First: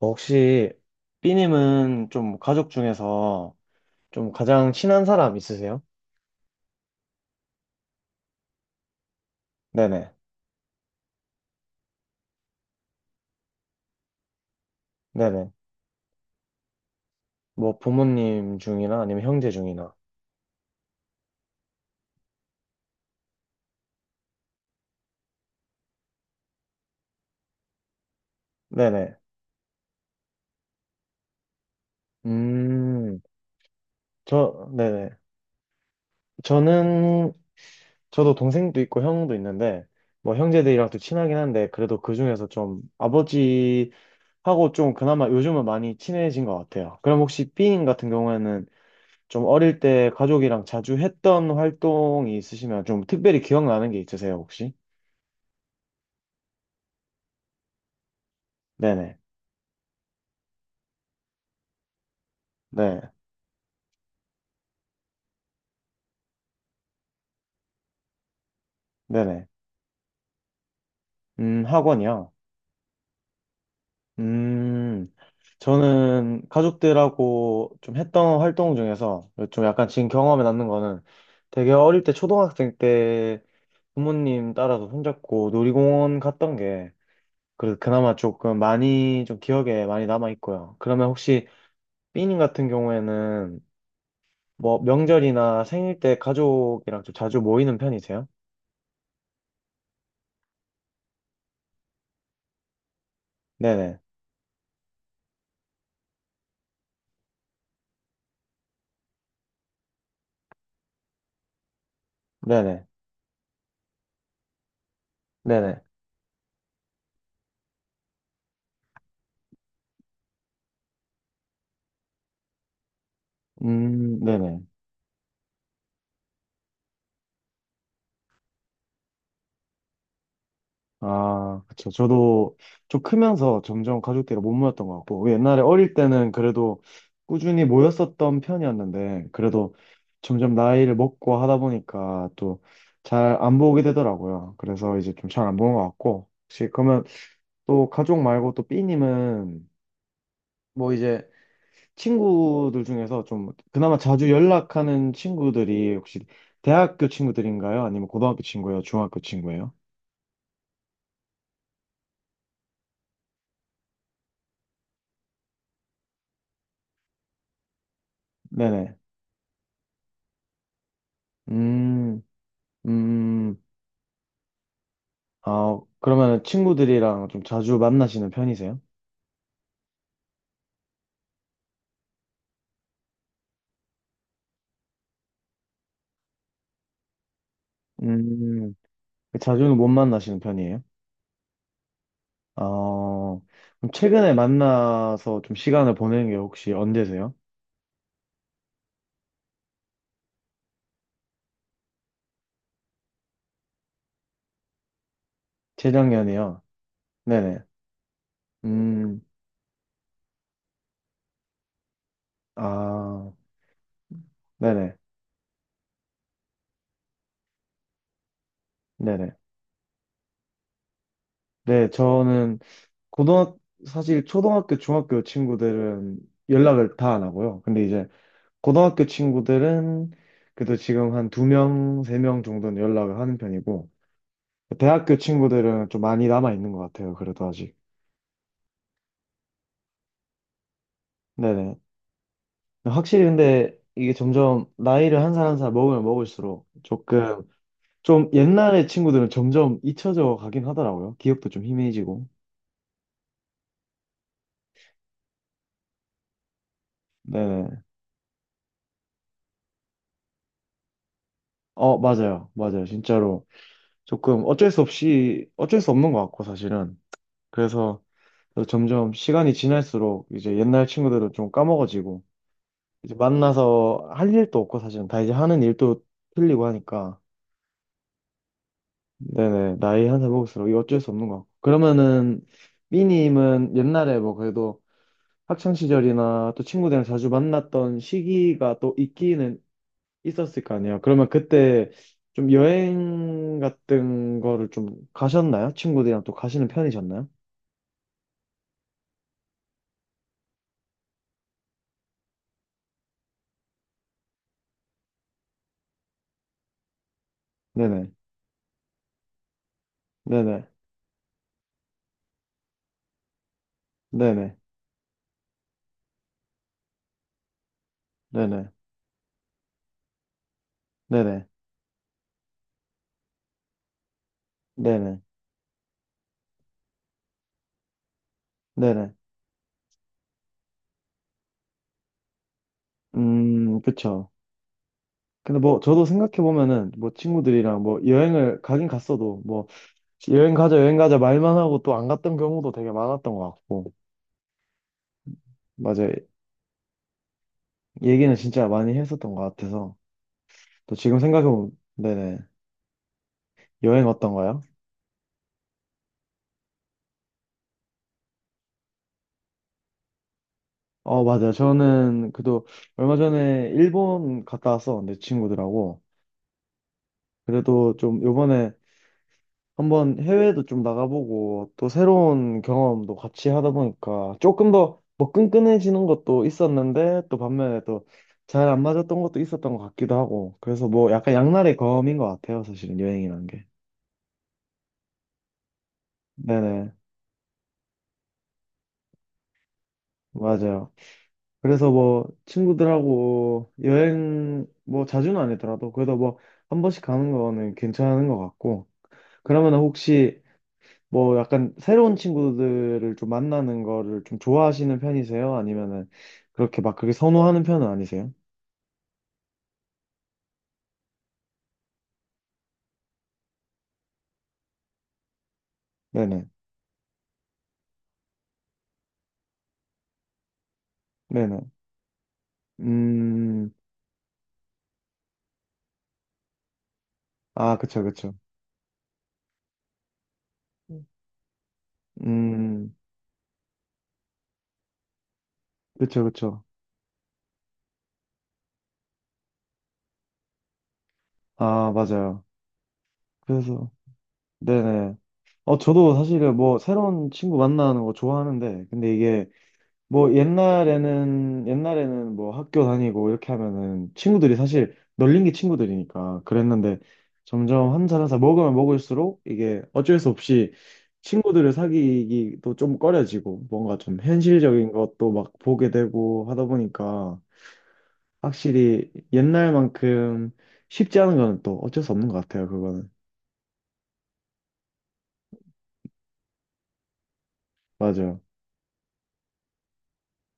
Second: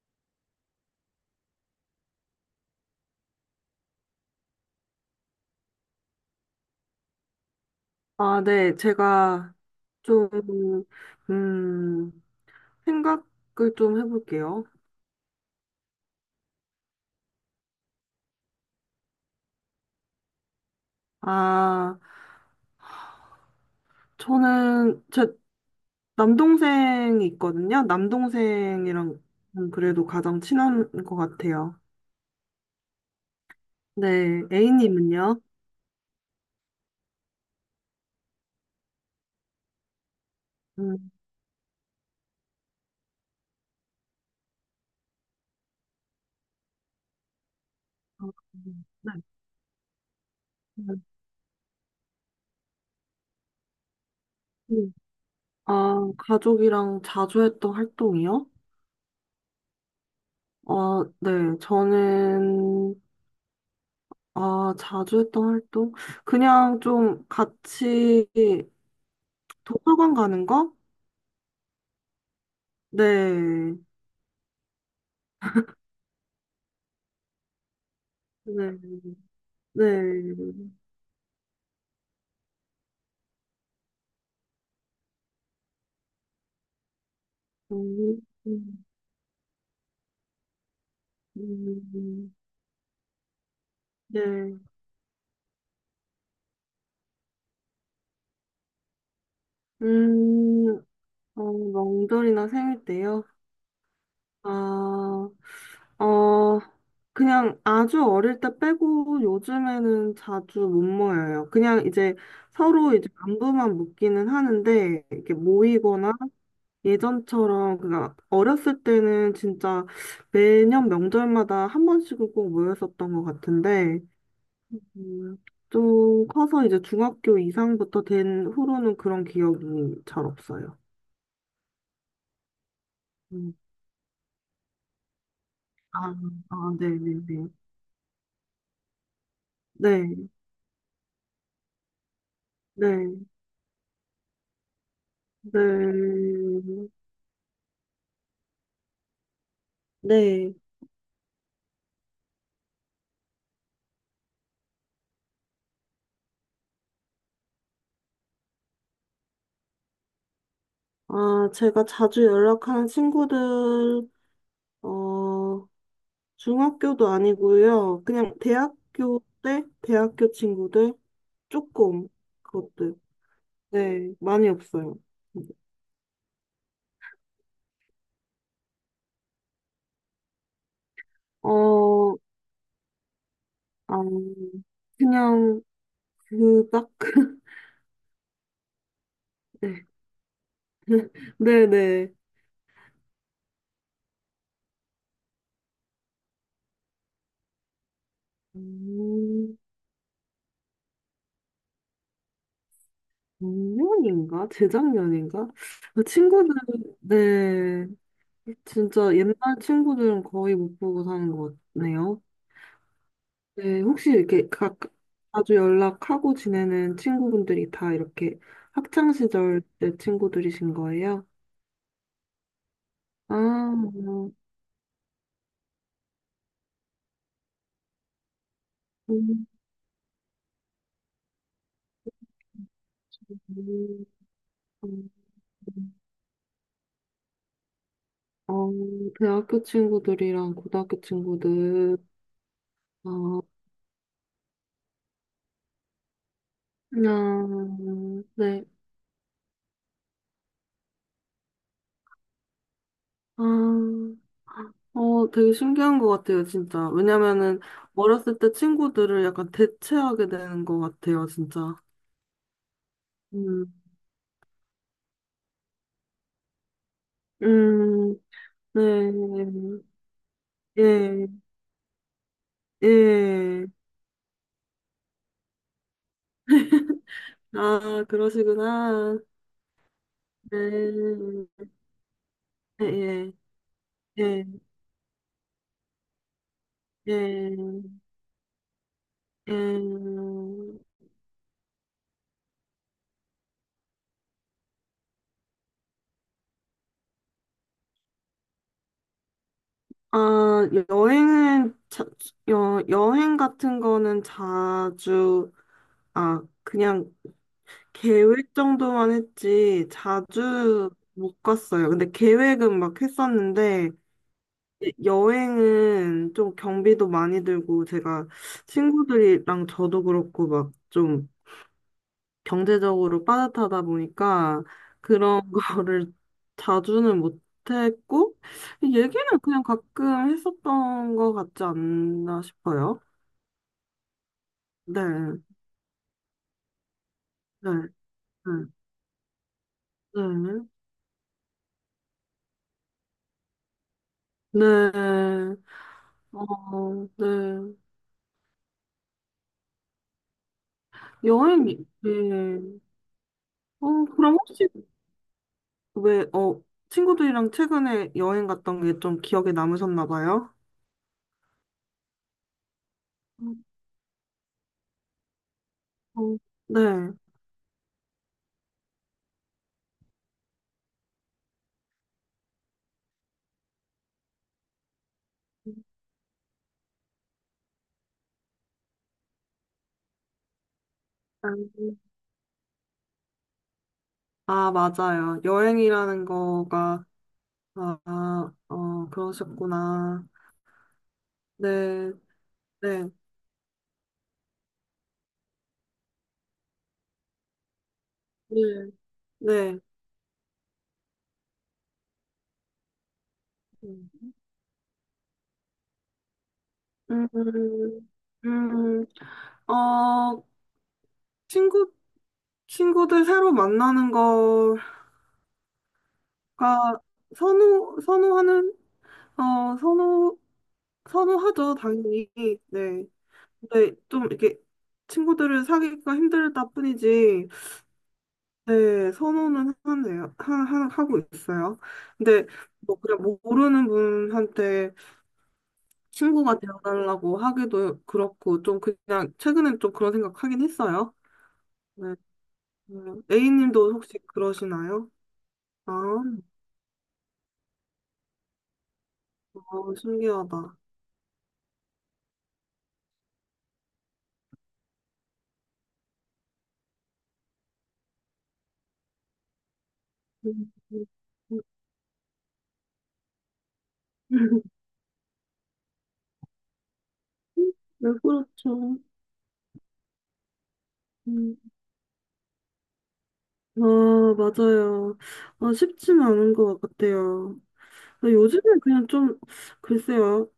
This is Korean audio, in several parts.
혹시 B님은 좀 가족 중에서 좀 가장 친한 사람 있으세요? 아, 네. 제가 네네. 좀, 음, 생각을 좀 해볼게요. 네네. 뭐 부모님 중이나 아니면 형제 중이나. 아, 저는 제 남동생이 있거든요. 네네. 남동생이랑 그래도 가장 친한 것 같아요. 음, 네. 저, 네네. A님은요? 저는, 저도 동생도 있고 형도 있는데, 뭐 형제들이랑도 음, 친하긴 한데, 그래도 그 중에서 좀 아버지하고 좀 그나마 요즘은 많이 친해진 것 같아요. 그럼 혹시 B님 같은 어, 경우에는 네. 좀 어릴 때 가족이랑 자주 음. 했던 활동이 있으시면 좀 특별히 기억나는 게 있으세요, 혹시? 음. 아, 가족이랑 자주 했던 활동이요? 네네. 네. 네. 저는, 아, 자주 했던 활동? 그냥 좀 같이 네네. 도서관 가는 거? 학원이요. 네. 음, 저는 가족들하고 좀 했던 활동 네. 중에서 좀 약간 지금 경험에 네. 남는 거는 되게 어릴 때 초등학생 때 부모님 따라서 손잡고 놀이공원 갔던 게 그래도 그나마 음, 조금 음, 많이 좀 기억에 많이 남아 있고요. 그러면 혹시 음, 삐님 같은 경우에는 네. 뭐 명절이나 생일 때 가족이랑 좀 자주 모이는 편이세요? 음, 명절이나 생일 때요? 네네. 아, 어, 그냥 아주 어릴 때 빼고 요즘에는 자주 못 모여요. 그냥 이제 네네. 서로 이제 안부만 묻기는 하는데, 이렇게 네네. 모이거나 예전처럼 그니까 어렸을 때는 진짜 매년 명절마다 한 번씩은 꼭 모였었던 것 같은데 네네. 음, 좀 커서 이제 중학교 이상부터 된 후로는 그런 기억이 잘 없어요. 아, 그쵸. 저도 좀 음, 크면서 점점 가족끼리 못 모였던 것 같고, 옛날에 어릴 아, 때는 아, 그래도 네네네. 꾸준히 모였었던 편이었는데, 그래도 네, 점점 나이를 먹고 하다 보니까 또 네, 잘 안 보게 되더라고요. 그래서 이제 좀 잘 안 보는 것 네, 같고, 혹시 그러면 또 가족 말고 또 B님은 네. 뭐 이제 친구들 중에서 좀 그나마 자주 연락하는 친구들이 혹시 대학교 친구들인가요? 아니면 고등학교 친구예요? 중학교 친구예요? 아, 제가 자주 연락하는 친구들, 어, 중학교도 아니고요. 그냥 네네. 대학교 때 대학교 친구들 조금 음, 그것들. 음, 네, 많이 없어요. 아, 그러면 친구들이랑 좀 자주 만나시는 편이세요? 어, 아, 그냥 그닥 음, 자주는 못 만나시는 편이에요? 네, 네, 네. 어, 그럼 최근에 만나서 좀 시간을 보내는 게 혹시 언제세요? 음, 작년인가? 재작년인가? 그 친구들, 재작년이요? 네네. 네. 진짜 음, 옛날 친구들은 거의 못 보고 사는 것 같네요. 아, 네, 혹시 이렇게 각 네네. 자주 연락하고 지내는 친구분들이 다 이렇게 학창 네네. 시절 때 친구들이신 거예요? 네, 저는 아, 고등학 사실 초등학교, 중학교 친구들은 연락을 다 안 하고요. 근데 이제 고등학교 음, 친구들은 그래도 지금 한 2명, 3명 정도는 연락을 하는 편이고 음, 대학교 친구들은 음. 좀 많이 남아 있는 것 같아요. 그래도 아직. 어, 대학교 친구들이랑 고등학교 네네. 친구들, 확실히 어, 근데 이게 점점 나이를 한 살 한 살 먹으면 먹을수록 조금 그냥, 좀 네, 옛날의 친구들은 점점 잊혀져 가긴 하더라고요. 기억도 좀 희미해지고. 아, 되게 신기한 것 같아요, 진짜. 왜냐면은 네네. 어렸을 때 친구들을 약간 대체하게 되는 것 같아요, 진짜. 어, 맞아요. 맞아요. 진짜로. 음, 조금 어쩔 수 없이, 어쩔 수 없는 것 같고, 사실은. 그래서 음, 점점 시간이 네. 지날수록 이제 옛날 예, 친구들은 좀 까먹어지고 이제 예. 만나서 할 일도 없고 사실은 다 이제 하는 일도 틀리고 하니까 아, 그러시구나. 네네 나이 한 살 네. 먹을수록 이거 어쩔 수 없는 것 같고 그러면은 예, 삐님은 옛날에 예, 뭐 예, 그래도 학창 시절이나 또 친구들이랑 자주 예, 만났던 시기가 또 있기는 예. 있었을 거 아니에요 그러면 그때 좀 여행 같은 거를 좀 가셨나요? 친구들이랑 또 가시는 편이셨나요? 아, 여행 같은 거는 자주, 아, 그냥 네네 계획 정도만 했지, 네네 자주 못 갔어요. 근데 계획은 막 했었는데, 네네 예, 여행은 좀 경비도 많이 들고, 제가 네네 친구들이랑 저도 그렇고, 막좀 네네 경제적으로 빠듯하다 보니까 네네. 그런 거를 자주는 못했고 네네. 얘기는 그냥 가끔 했었던 것 같지 않나 싶어요. 그쵸. 네, 근데 뭐, 저도 생각해보면은, 뭐, 네, 친구들이랑 뭐, 네, 여행을 가긴 갔어도, 뭐, 여행 네, 가자, 여행 가자 말만 하고 또 안 갔던 경우도 되게 많았던 것 같고, 네, 맞아요. 어, 네. 얘기는 진짜 많이 했었던 것 같아서, 또 지금 여행, 생각해보면, 네네. 네. 여행 그럼 어떤가요? 혹시 왜, 친구들이랑 최근에 여행 갔던 게 좀 기억에 남으셨나 봐요? 어, 맞아요. 저는 그래도 얼마 전에 일본 갔다 왔었는데, 친구들하고. 어, 네. 그래도 좀 요번에 한번 해외도 좀 나가보고 또 새로운 경험도 같이 하다 보니까 조금 더 뭐 끈끈해지는 것도 있었는데 또 반면에 또 잘 안 맞았던 것도 있었던 것 같기도 하고 그래서 뭐 약간 양날의 검인 것 같아요 사실은 여행이라는 게 아, 맞아요. 여행이라는 네네 거가 아, 아, 그러셨구나. 맞아요 그래서 네, 뭐 네, 친구들하고 여행 뭐 자주는 아니더라도 그래도 뭐 한 번씩 가는 거는 괜찮은 것 네, 같고 그러면 네. 혹시 뭐 약간 새로운 친구들을 좀 만나는 음. 거를 좀 좋아하시는 편이세요? 아니면은 그렇게 막 그렇게 음, 선호하는 편은 아니세요? 음, 어, 친구, 친구들 새로 만나는 거가 네네. 선호하는, 어, 선호, 네네. 선호하죠, 당연히. 네. 음, 근데 좀 이렇게 친구들을 사귀기가 힘들다 뿐이지, 아, 그쵸, 그쵸. 네, 선호는 하네요. 음. 하고 있어요. 근데 음, 뭐 그냥 모르는 분한테 그쵸, 친구가 그쵸. 되어달라고 하기도 그렇고, 좀 그냥, 최근엔 좀 그런 생각 하긴 했어요. 아, 네. 맞아요. 그래서, A님도 혹시 그러시나요? 네네. 어, 아, 저도 사실은 뭐 새로운 친구 만나는 거 좋아하는데, 근데 이게 너무 뭐 신기하다. 옛날에는 뭐 학교 다니고 이렇게 하면은 친구들이 사실 널린 게 친구들이니까 그랬는데 점점 한 살 한 살 먹으면 먹을수록 이게 어쩔 수 음, 없이 음, 친구들을 사귀기도 좀 꺼려지고 뭔가 좀 음. 현실적인 것도 막 보게 되고 하다 보니까 네, 그렇죠. 확실히 옛날만큼 쉽지 않은 음. 거는 또 어쩔 수 없는 것 같아요 그거는 아, 맞아요. 아, 쉽지는 않은 것 같아요. 근데 맞아요 요즘엔 그냥 좀, 글쎄요.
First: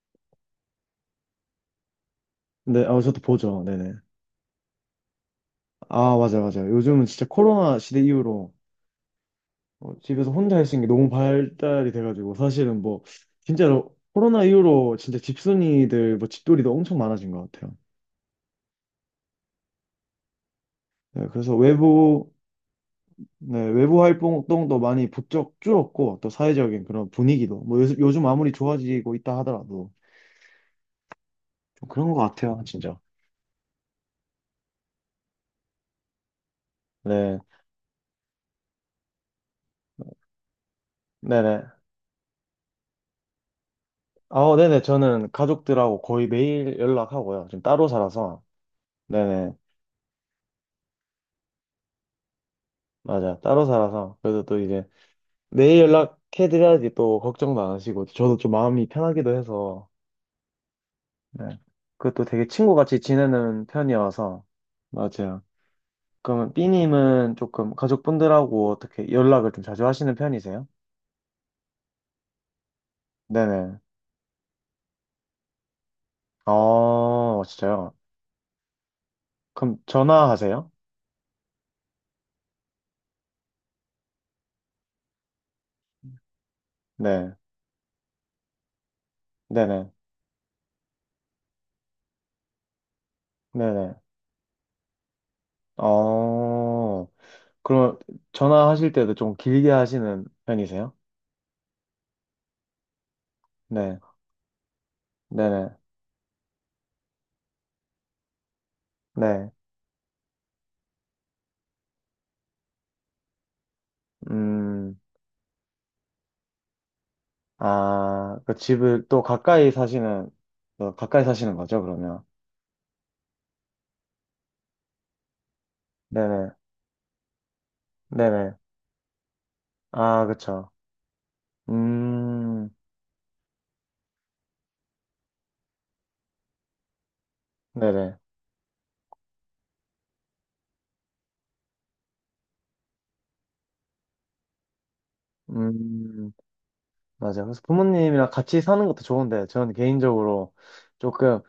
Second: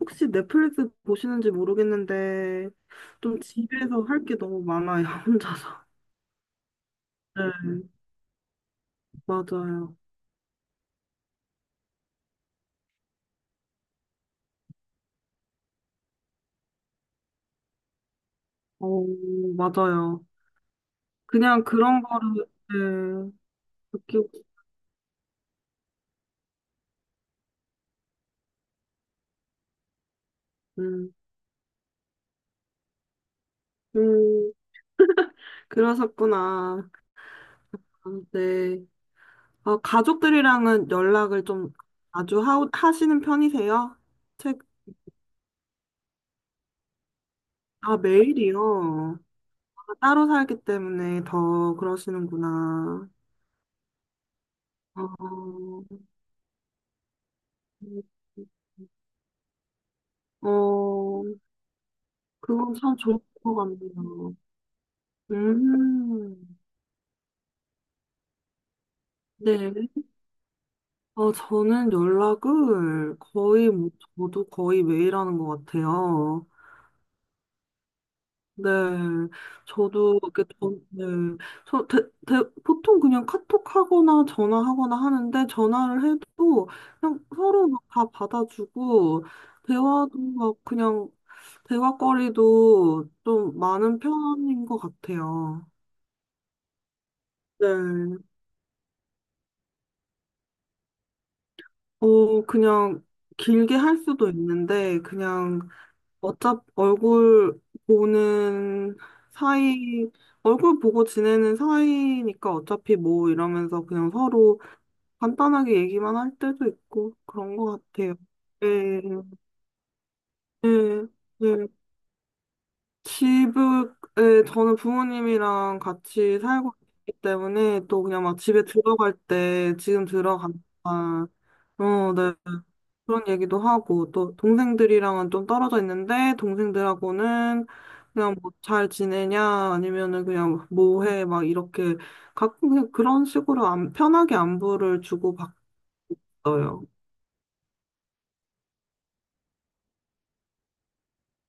혹시 넷플릭스 보시는지 모르겠는데, 근데 아 저도 좀 보죠 네네 집에서 할 게 너무 많아요, 혼자서. 아 맞아 요 맞아 요 요즘은 진짜 네, 코로나 시대 이후로 맞아요. 어, 집에서 혼자 할 수 있는 게 너무 발달이 돼가지고 사실은 뭐 진짜로 코로나 이후로 진짜 집순이들 뭐 집돌이도 엄청 많아진 것 같아요. 어, 맞아요. 네, 그래서 그냥 그런 외부 거를, 네, 네, 외부 느끼고, 활동도 많이 부쩍 줄었고 또 사회적인 그런 분위기도 뭐 요즘, 요즘 아무리 좋아지고 있다 하더라도 음, 좀 그런 것 같아요, 진짜. 음, 그러셨구나. 네, 아, 네. 아, 가족들이랑은 연락을 네네. 좀 자주 하시는 편이세요? 아, 책, 네네. 저는 가족들하고 거의 매일 연락하고요. 지금 따로 아, 살아서. 매일이요. 네네. 아, 따로 살기 때문에 더 그러시는구나. 맞아. 따로 살아서. 그래도 또 이제 내일 어, 연락해드려야지 또 걱정도 안 하시고 저도 좀 마음이 편하기도 해서 어, 네. 그것도 되게 그건 참 친구같이 좋을 것 지내는 같네요. 편이어서 맞아요. 그러면 음, B님은 조금 가족분들하고 어떻게 연락을 좀 자주 네. 하시는 편이세요? 저는 연락을 거의, 네네. 뭐, 저도 거의 매일 하는 것 같아요. 어, 진짜요? 네. 그럼 저도, 이렇게, 전화하세요? 네. 저, 대, 보통 그냥 카톡 하거나 전화하거나 하는데, 전화를 해도 그냥 네. 서로 막 다 받아주고, 네네. 대화도 막 그냥, 대화거리도 좀 네네. 많은 편인 것 같아요. 어, 그럼 네. 전화하실 때도 좀 길게 하시는 편이세요? 그냥 길게 네. 할 수도 있는데, 그냥 네네. 어차피 보는 네. 사이, 얼굴 보고 지내는 사이니까 어차피 뭐 이러면서 그냥 서로 음. 간단하게 얘기만 할 때도 있고 그런 것 같아요. 아, 그 예, 집을 또 가까이 사시는, 어, 예, 가까이 사시는 예. 거죠, 그러면? 집에, 저는 부모님이랑 같이 네네, 살고 있기 때문에 또 그냥 막 네네. 집에 들어갈 때 지금 아, 들어간다. 그쵸. 어, 네. 음, 그런 얘기도 하고, 또 동생들이랑은 좀 떨어져 있는데, 동생들하고는 네네. 그냥 뭐 잘 지내냐, 아니면은 그냥 뭐 해, 막 이렇게 가끔 그냥 그런 식으로 안, 편하게 안부를 주고받어요. 음, 맞아요. 그래서 부모님이랑 같이 사는 것도 좋은데, 저는 개인적으로 조금,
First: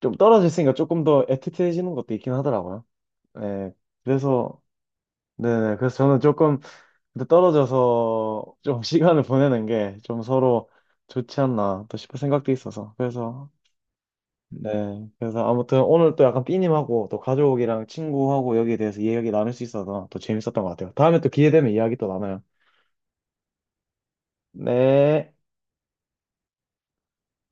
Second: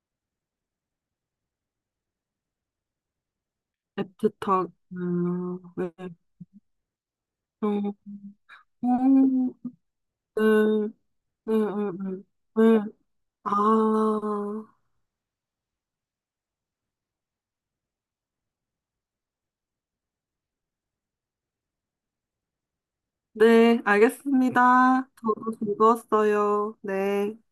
좀 떨어져 있으니까 조금 더 애틋해지는 것도 있긴 하더라고요. 네, 그래서, 애틋하게, 네네. 네. 그래서 저는 조금 근데 음, 떨어져서 좀 시간을 보내는 게 좀 서로 음, 좋지 네, 네, 않나 또 싶은 네, 생각도 네. 네. 있어서. 그래서 아, 네. 그래서 아무튼 오늘 또 약간 삐님하고 또 가족이랑 친구하고 여기에 대해서 이야기 나눌 수 있어서 또 재밌었던 것 같아요. 다음에 또 기회 되면 이야기 또 나눠요. 네, 알겠습니다. 네. 저도 즐거웠어요. 네.